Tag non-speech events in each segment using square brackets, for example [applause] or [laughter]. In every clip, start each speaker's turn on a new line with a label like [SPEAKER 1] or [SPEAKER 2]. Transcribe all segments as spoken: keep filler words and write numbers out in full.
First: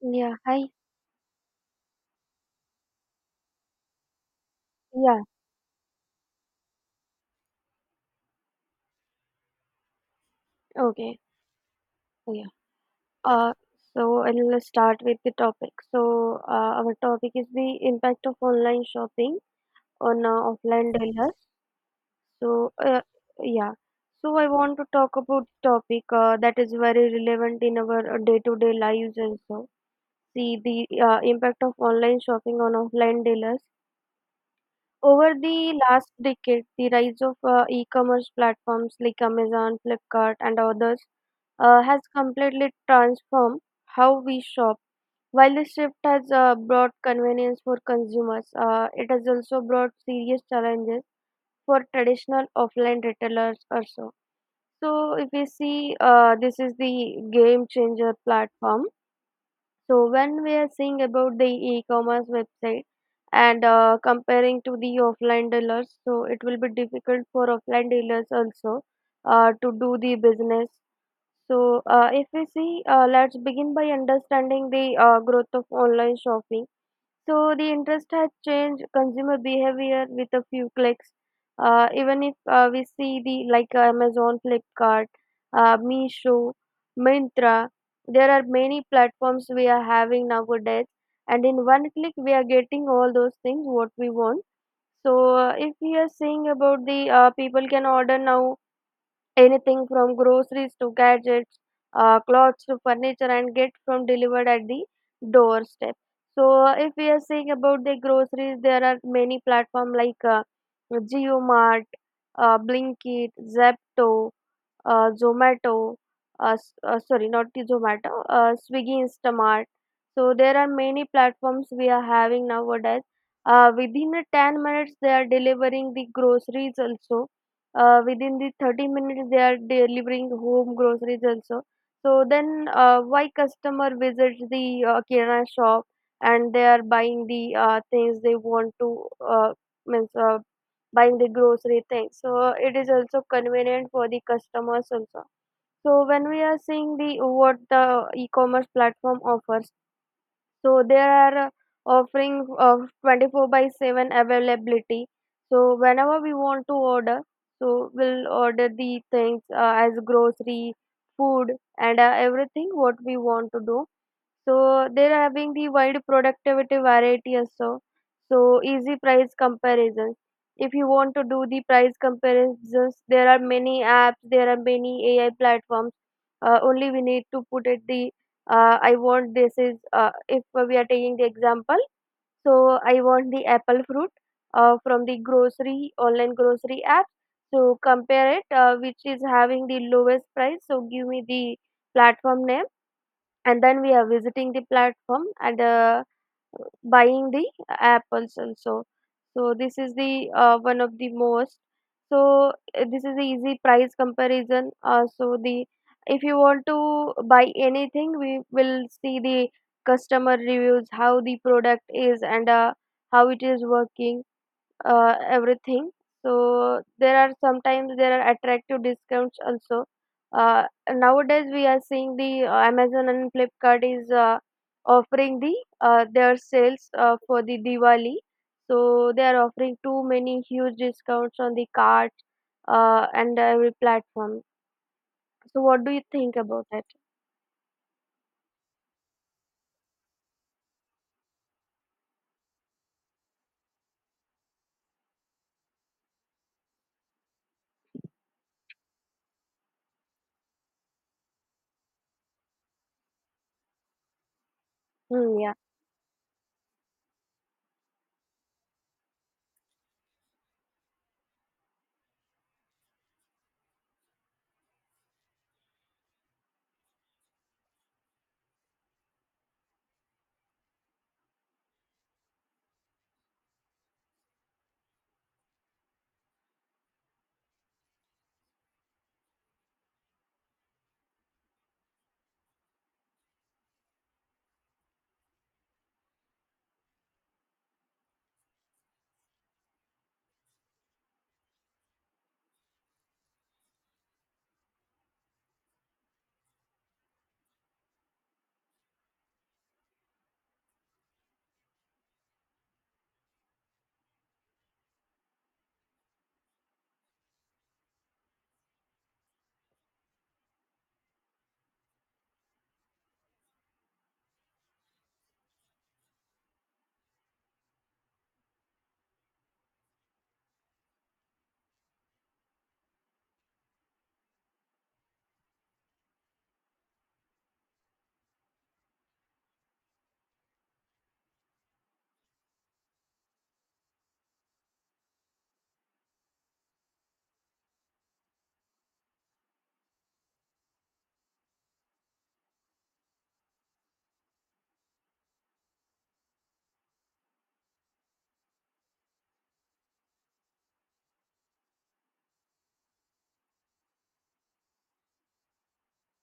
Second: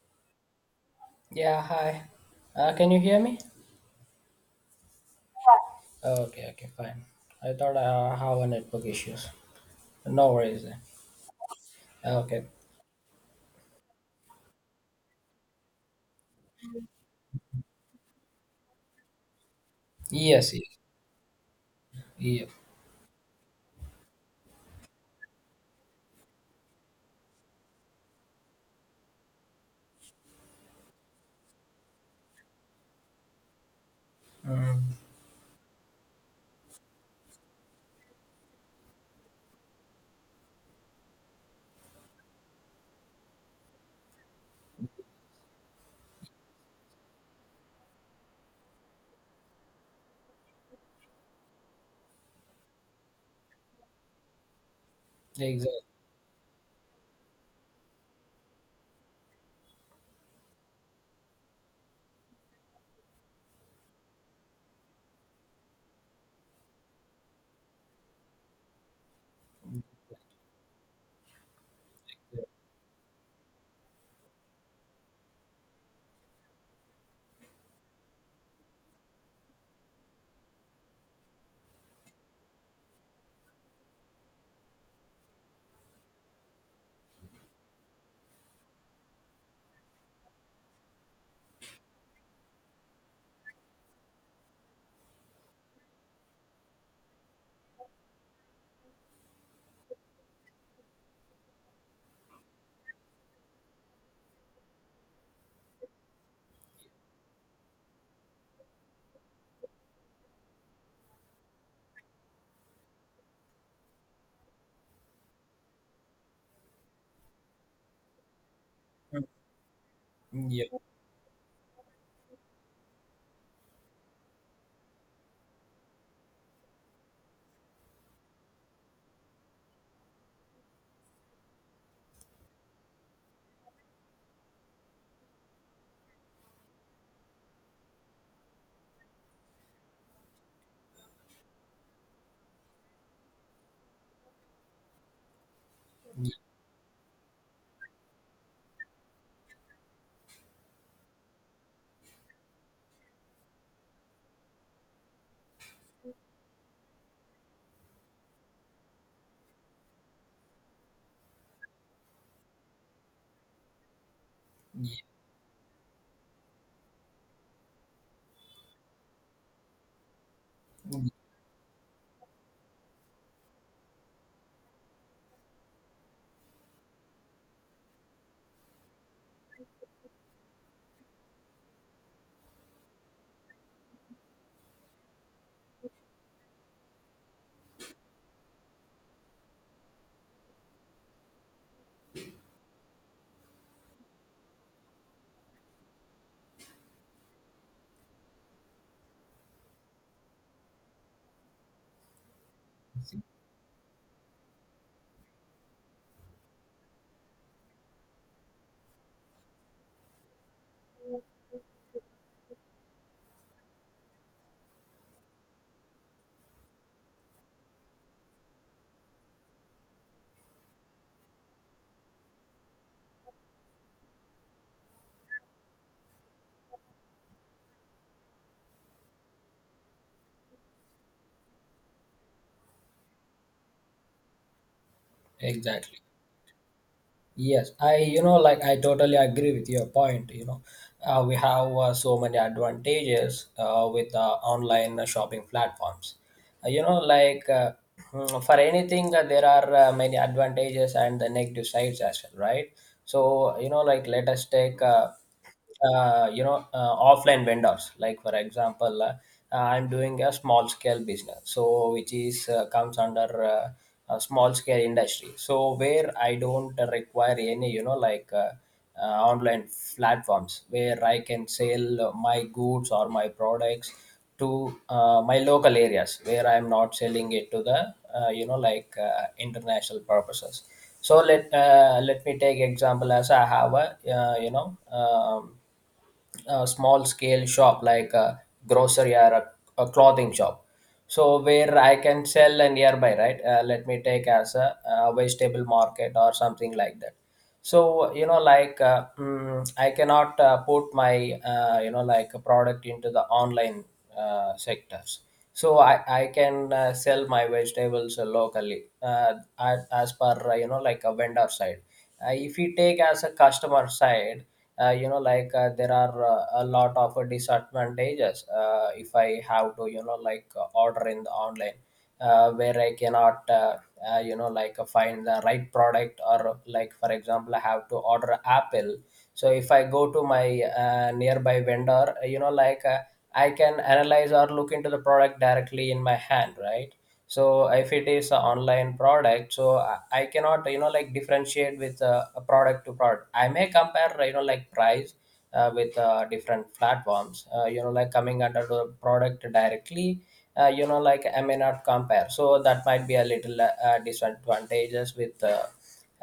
[SPEAKER 1] Yeah, hi.
[SPEAKER 2] Yeah, hi. Uh, can you hear me?
[SPEAKER 1] Yeah,
[SPEAKER 2] Oh, okay, okay, fine. I thought I have a network issues. No worries then.
[SPEAKER 1] okay. Yeah.
[SPEAKER 2] Okay.
[SPEAKER 1] Uh, so I'll start with the topic. So, uh, our topic is the impact of online shopping on uh,
[SPEAKER 2] Yes, yes,
[SPEAKER 1] offline dealers.
[SPEAKER 2] yeah.
[SPEAKER 1] So, uh, yeah. So I want to talk about topic uh, that is very relevant in our uh, day-to-day lives also. See the uh, impact of online shopping on offline dealers
[SPEAKER 2] Mm,
[SPEAKER 1] Over the last decade, the rise of uh, e-commerce platforms like Amazon, Flipkart, and others uh, has completely transformed how we shop. While the shift has uh, brought convenience for consumers, uh, it has also brought serious challenges for traditional offline retailers also. So, if we
[SPEAKER 2] exactly.
[SPEAKER 1] see, uh, this is the game changer platform, so when we are seeing about the e-commerce website and uh, comparing to the offline dealers, so it will be difficult for offline dealers also uh, to do the business. So uh, if we see, uh, let's begin by understanding the uh, growth of online shopping, so the interest has changed consumer behavior with a few clicks. Uh, even if uh, we see the like uh, Amazon, Flipkart, uh, Meesho, Myntra, there are many platforms we are having nowadays, and in one click we are getting all those things what we want. So uh, if we are saying about the uh, people can order now anything from groceries to gadgets, uh, clothes to furniture, and get from delivered at the doorstep. So, uh, if we are saying about the groceries, there are many platforms like uh, JioMart, uh, Blinkit, Zepto, uh, Zomato, uh, s- uh, sorry, not the Zomato, uh, Swiggy
[SPEAKER 2] Mm,
[SPEAKER 1] Instamart. So there
[SPEAKER 2] yeah,
[SPEAKER 1] are many platforms we are having nowadays. Uh, within a ten minutes, they are delivering the groceries also, uh, within the thirty minutes they are delivering home groceries also, so then uh, why customer visits the uh, kirana shop and they are buying the uh, things they want to, uh, means, uh, buying the grocery things, so it is also convenient for the customers also. So when we are seeing the what the e-commerce platform offers, so there are uh, offering of twenty-four by seven availability. So whenever we want to order, so we'll order the things uh, as grocery, food, and uh, everything what we want to do. So
[SPEAKER 2] yeah,
[SPEAKER 1] they're having the wide productivity variety also. So easy price comparisons. If you want to do the price comparisons, there are many apps, there are many A I platforms, uh, only we need to put it the uh, I want this is, uh, if we are taking the example, so I want the apple fruit uh, from the grocery online grocery app, so compare it uh, which is having the lowest price, so give me the platform name, and then we are visiting the platform and uh, buying the apples also. So so this is the, uh, one of the most. So uh, this is the
[SPEAKER 2] yes,
[SPEAKER 1] easy price comparison, uh, so the if you want to buy anything, we will see the customer reviews how the product is and uh, how it is working, uh, everything. So there are sometimes there are attractive discounts also. Uh, Nowadays we are seeing the uh, Amazon and Flipkart is uh, offering the uh, their sales uh, for the Diwali. So they are offering too many huge discounts on the cart uh, and every platform. So what do
[SPEAKER 2] exactly.
[SPEAKER 1] you think about that?
[SPEAKER 2] Yes, I, you know, like I totally agree with your point. You know, uh, we have uh, so many advantages uh, with uh, online shopping platforms. Uh, you know like uh, [clears throat] for anything uh, there are uh, many advantages and the negative sides as well, right? So you know like let us take uh,
[SPEAKER 1] Hmm, yeah,
[SPEAKER 2] uh, you know uh, offline vendors. Like, for example, uh, uh, I'm doing a small scale business, so which is uh, comes under uh, a small scale industry, so where I don't require any, you know like uh, uh, online platforms where I can sell my goods or my products to uh, my local areas, where I am not selling it to the, uh, you know like uh, international purposes. So let uh, let me take example as I have a, uh, you know um, a small scale shop, like a grocery, or a, a clothing shop, So where I can sell a nearby, right. Uh, let me take as a, a vegetable market or something like that. So, you know like uh, mm, I cannot uh, put my, uh, you know like a product into the online uh, sectors. So i i can uh, sell my vegetables uh, locally, uh, as, as per, uh, you know like a vendor side. Uh, if you take as a customer side, uh, you know like uh, there are uh, a lot of uh, disadvantages uh, if I have to, you know like uh, order in the online, uh, where I cannot, uh, uh, you know, like uh, find the right product. Or, like, for example, I have to order Apple. So if I go to my uh, nearby vendor, you know, like uh, I can analyze or look into the product directly in my hand, right? So if it is an online product, so i I cannot, you know like differentiate with uh, a product to product. I may compare, you know like price uh, with uh, different platforms, uh, you know like coming under the product directly. uh, you know like I may not compare, so that might be a little uh, uh, disadvantages with, uh,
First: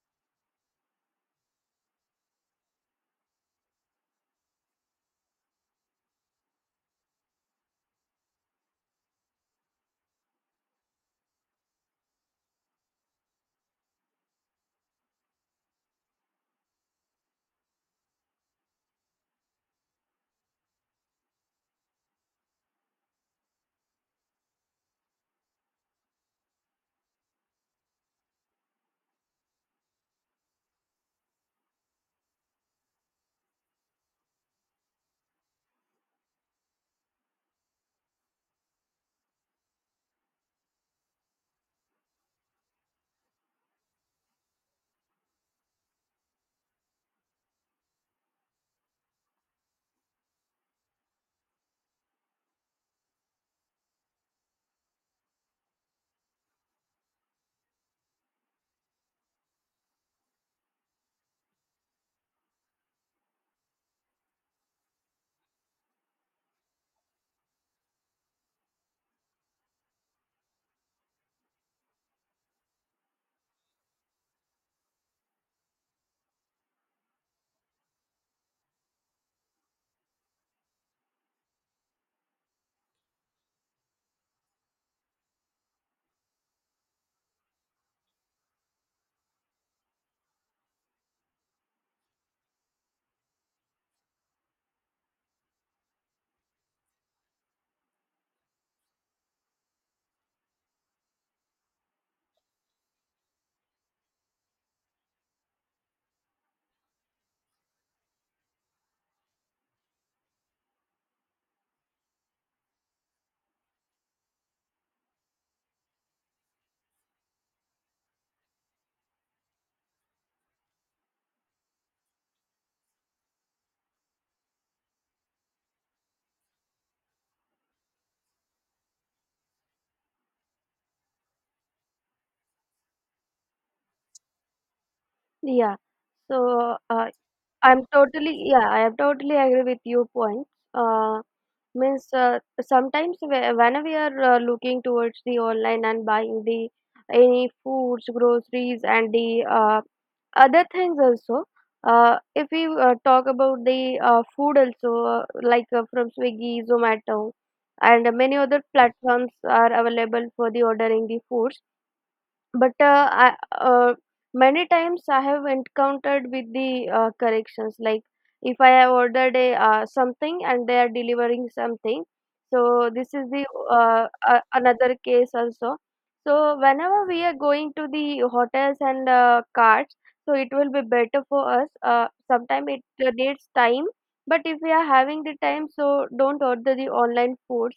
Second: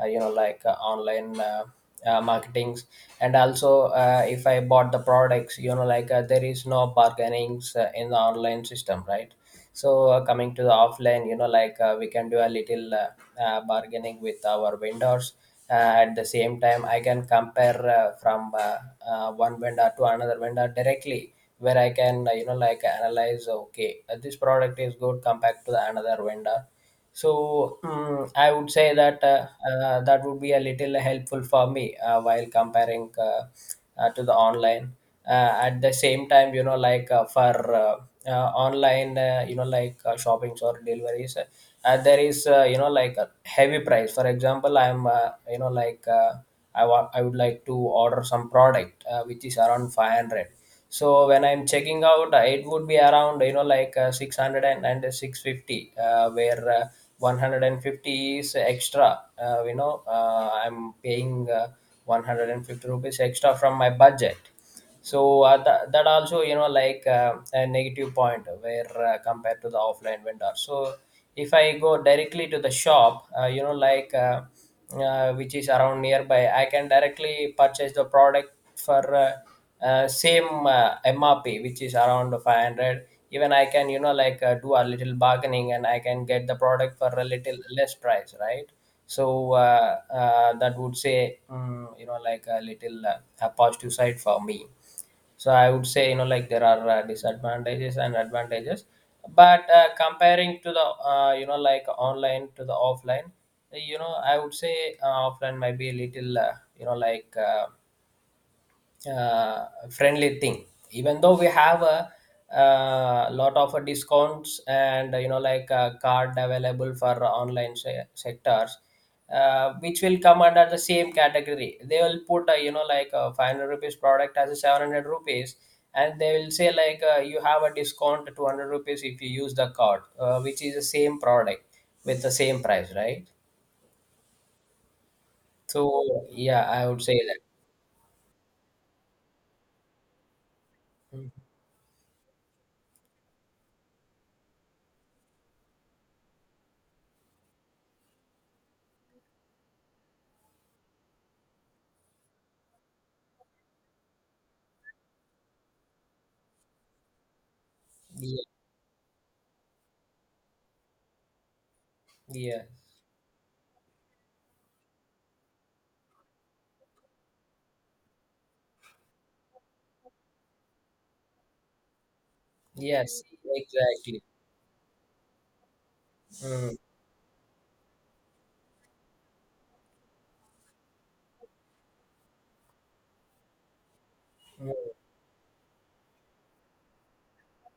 [SPEAKER 2] uh, you know like uh, online uh, uh, marketings. And also, uh, if I bought the products, you know like uh, there is no bargainings uh, in the online system, right? So, uh, coming to the offline, you know like uh, we can do a little uh, uh, bargaining with our vendors, uh, at the same time I can compare uh, from uh, uh, one vendor to another vendor directly, where I can, uh, you know like analyze, okay, uh, this product is good compared to the another vendor. So, mm, I would say that, uh, uh, that would be a little helpful for me uh, while comparing, uh, uh, to the online. Uh, at the same time, you know, like uh, for, uh, uh, online, uh, you know, like uh, shoppings or deliveries, uh, uh, there is, uh, you know like a heavy price. For example, I'm, uh, you know like uh, I want I would like to order some product uh, which is around five hundred. So when I'm checking out, uh, it would be around, you know like uh, six hundred and, six fifty, uh, where uh, one hundred fifty is extra. Uh, you know, uh, I'm paying uh, one hundred fifty rupees extra from my budget. So, uh, that, that also, you know like uh, a negative point, where uh, compared to the offline vendor. So if I go directly to the shop, uh, you know like uh, uh, which is around nearby, I can directly purchase the product for, uh, uh, same uh, M R P, which is around five hundred. Even I can, you know like uh, do a little bargaining and I can get the product for a little less price, right? So, uh, uh, that would say, mm, you know like a little uh, a positive side for me. So I would say, you know like there are uh, disadvantages and advantages, but uh, comparing to the, uh, you know like online to the offline, you know, I would say uh, offline might be a little, uh, you know like. Uh, uh, friendly thing. Even though we have a, uh lot of uh, discounts and, uh, you know like a card available for online se- sectors, uh, which will come under the same category, they will put, uh, you know like a five hundred rupees product as a seven hundred rupees, and they will say like, uh, you have a discount two hundred rupees if you use the card, uh, which is the same product with the same price, right?
[SPEAKER 1] yeah.
[SPEAKER 2] So yeah,
[SPEAKER 1] So
[SPEAKER 2] I would
[SPEAKER 1] uh,
[SPEAKER 2] say that.
[SPEAKER 1] I'm totally yeah I am totally agree with your point. Uh,
[SPEAKER 2] Mm.
[SPEAKER 1] Means, uh, sometimes whe- when we are uh, looking towards the online and buying the any foods, groceries, and the uh, other things also. Uh, if we uh, talk about the uh, food also, uh, like uh, from Swiggy, Zomato, and many
[SPEAKER 2] Yeah,
[SPEAKER 1] other platforms are available for the ordering the foods,
[SPEAKER 2] yeah,
[SPEAKER 1] but uh, I, uh, many times I have encountered with the uh, corrections, like if I have ordered a, uh, something and they are delivering something, so this
[SPEAKER 2] yes,
[SPEAKER 1] is the, uh,
[SPEAKER 2] exactly.
[SPEAKER 1] uh, another case also. So
[SPEAKER 2] Mm,
[SPEAKER 1] whenever we are going to the hotels and uh, carts, so it will be better for us, uh, sometimes it uh, needs time, but if we
[SPEAKER 2] mm,
[SPEAKER 1] are having the time so don't order the online foods.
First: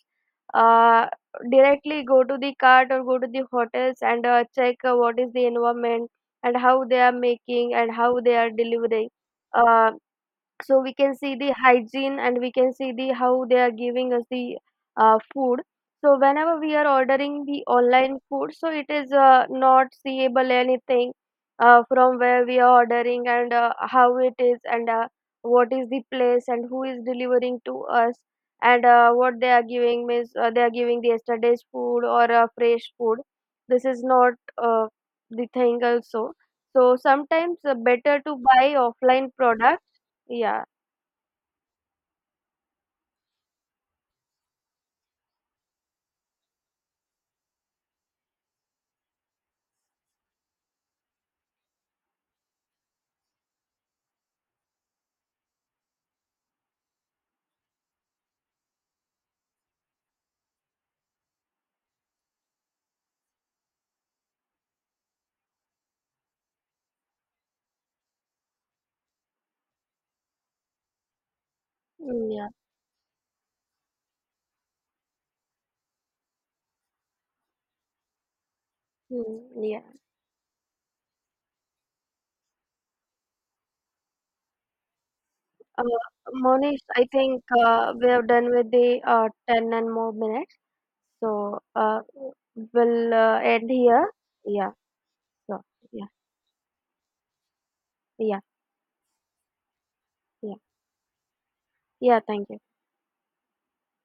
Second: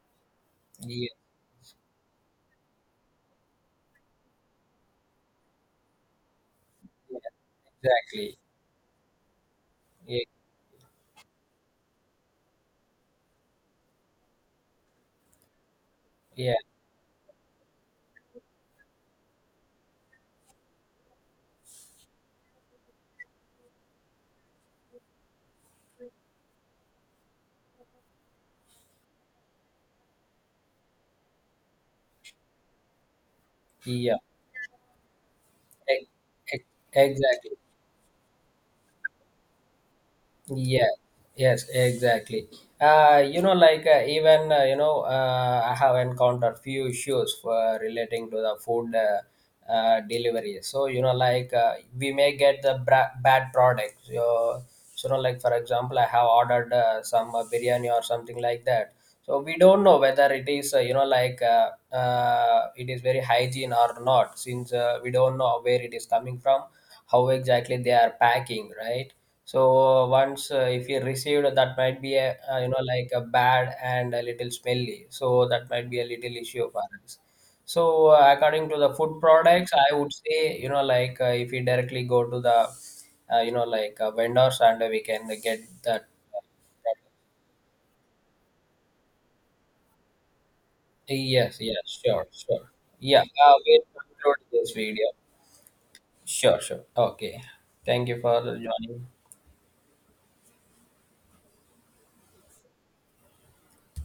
[SPEAKER 1] uh,
[SPEAKER 2] yeah,
[SPEAKER 1] Directly go to the cart or go to the hotels and uh, check uh, what is the environment and how they are
[SPEAKER 2] yeah,
[SPEAKER 1] making and how they
[SPEAKER 2] exactly.
[SPEAKER 1] are delivering. Uh,
[SPEAKER 2] Yeah,
[SPEAKER 1] so we can see the hygiene and we can see the how they are giving us the uh, food, so
[SPEAKER 2] yeah,
[SPEAKER 1] whenever we are ordering the online food, so it is uh, not seeable anything uh, from where we are ordering and uh, how it is and uh, what is the place and who is delivering to us and uh, what they are giving, means uh, they are giving the yesterday's food or uh, fresh food, this is
[SPEAKER 2] yeah,
[SPEAKER 1] not uh, the thing
[SPEAKER 2] ex-
[SPEAKER 1] also,
[SPEAKER 2] ex-
[SPEAKER 1] so
[SPEAKER 2] exactly.
[SPEAKER 1] sometimes uh, better to buy offline products. Yeah.
[SPEAKER 2] Yeah, yes, exactly. Uh, you know, like uh, even, uh, you know, uh, I have encountered few issues for relating to the food uh, uh, delivery. So, you know, like uh, we may get the bra- bad products. So, so, you know, like for example, I have ordered uh, some uh, biryani or something like that. So we don't know whether it is, uh, you know like uh, uh, it is very hygiene or not, since uh, we don't know where it is coming from, how exactly they are packing, right? So once, uh, if you received, that might be
[SPEAKER 1] Mm.
[SPEAKER 2] a,
[SPEAKER 1] Yeah.
[SPEAKER 2] uh, you know like a bad and a little smelly. So that might be a little issue for us. So, uh, according to the food
[SPEAKER 1] Mm,
[SPEAKER 2] products,
[SPEAKER 1] yeah.
[SPEAKER 2] I would say, you know like uh, if we directly go to the, uh, you know like uh, vendors and we can get that.
[SPEAKER 1] Uh,
[SPEAKER 2] uh,
[SPEAKER 1] Monish, I think uh, we have done with the uh, ten and more minutes.
[SPEAKER 2] Yes,
[SPEAKER 1] So
[SPEAKER 2] yes,
[SPEAKER 1] uh,
[SPEAKER 2] sure, sure.
[SPEAKER 1] we'll
[SPEAKER 2] Yeah,
[SPEAKER 1] uh,
[SPEAKER 2] uh,
[SPEAKER 1] end
[SPEAKER 2] we'll
[SPEAKER 1] here.
[SPEAKER 2] conclude
[SPEAKER 1] Yeah,
[SPEAKER 2] this video.
[SPEAKER 1] so yeah,
[SPEAKER 2] Sure, sure. Okay. Thank you
[SPEAKER 1] yeah,
[SPEAKER 2] for joining.
[SPEAKER 1] yeah, yeah. Thank you.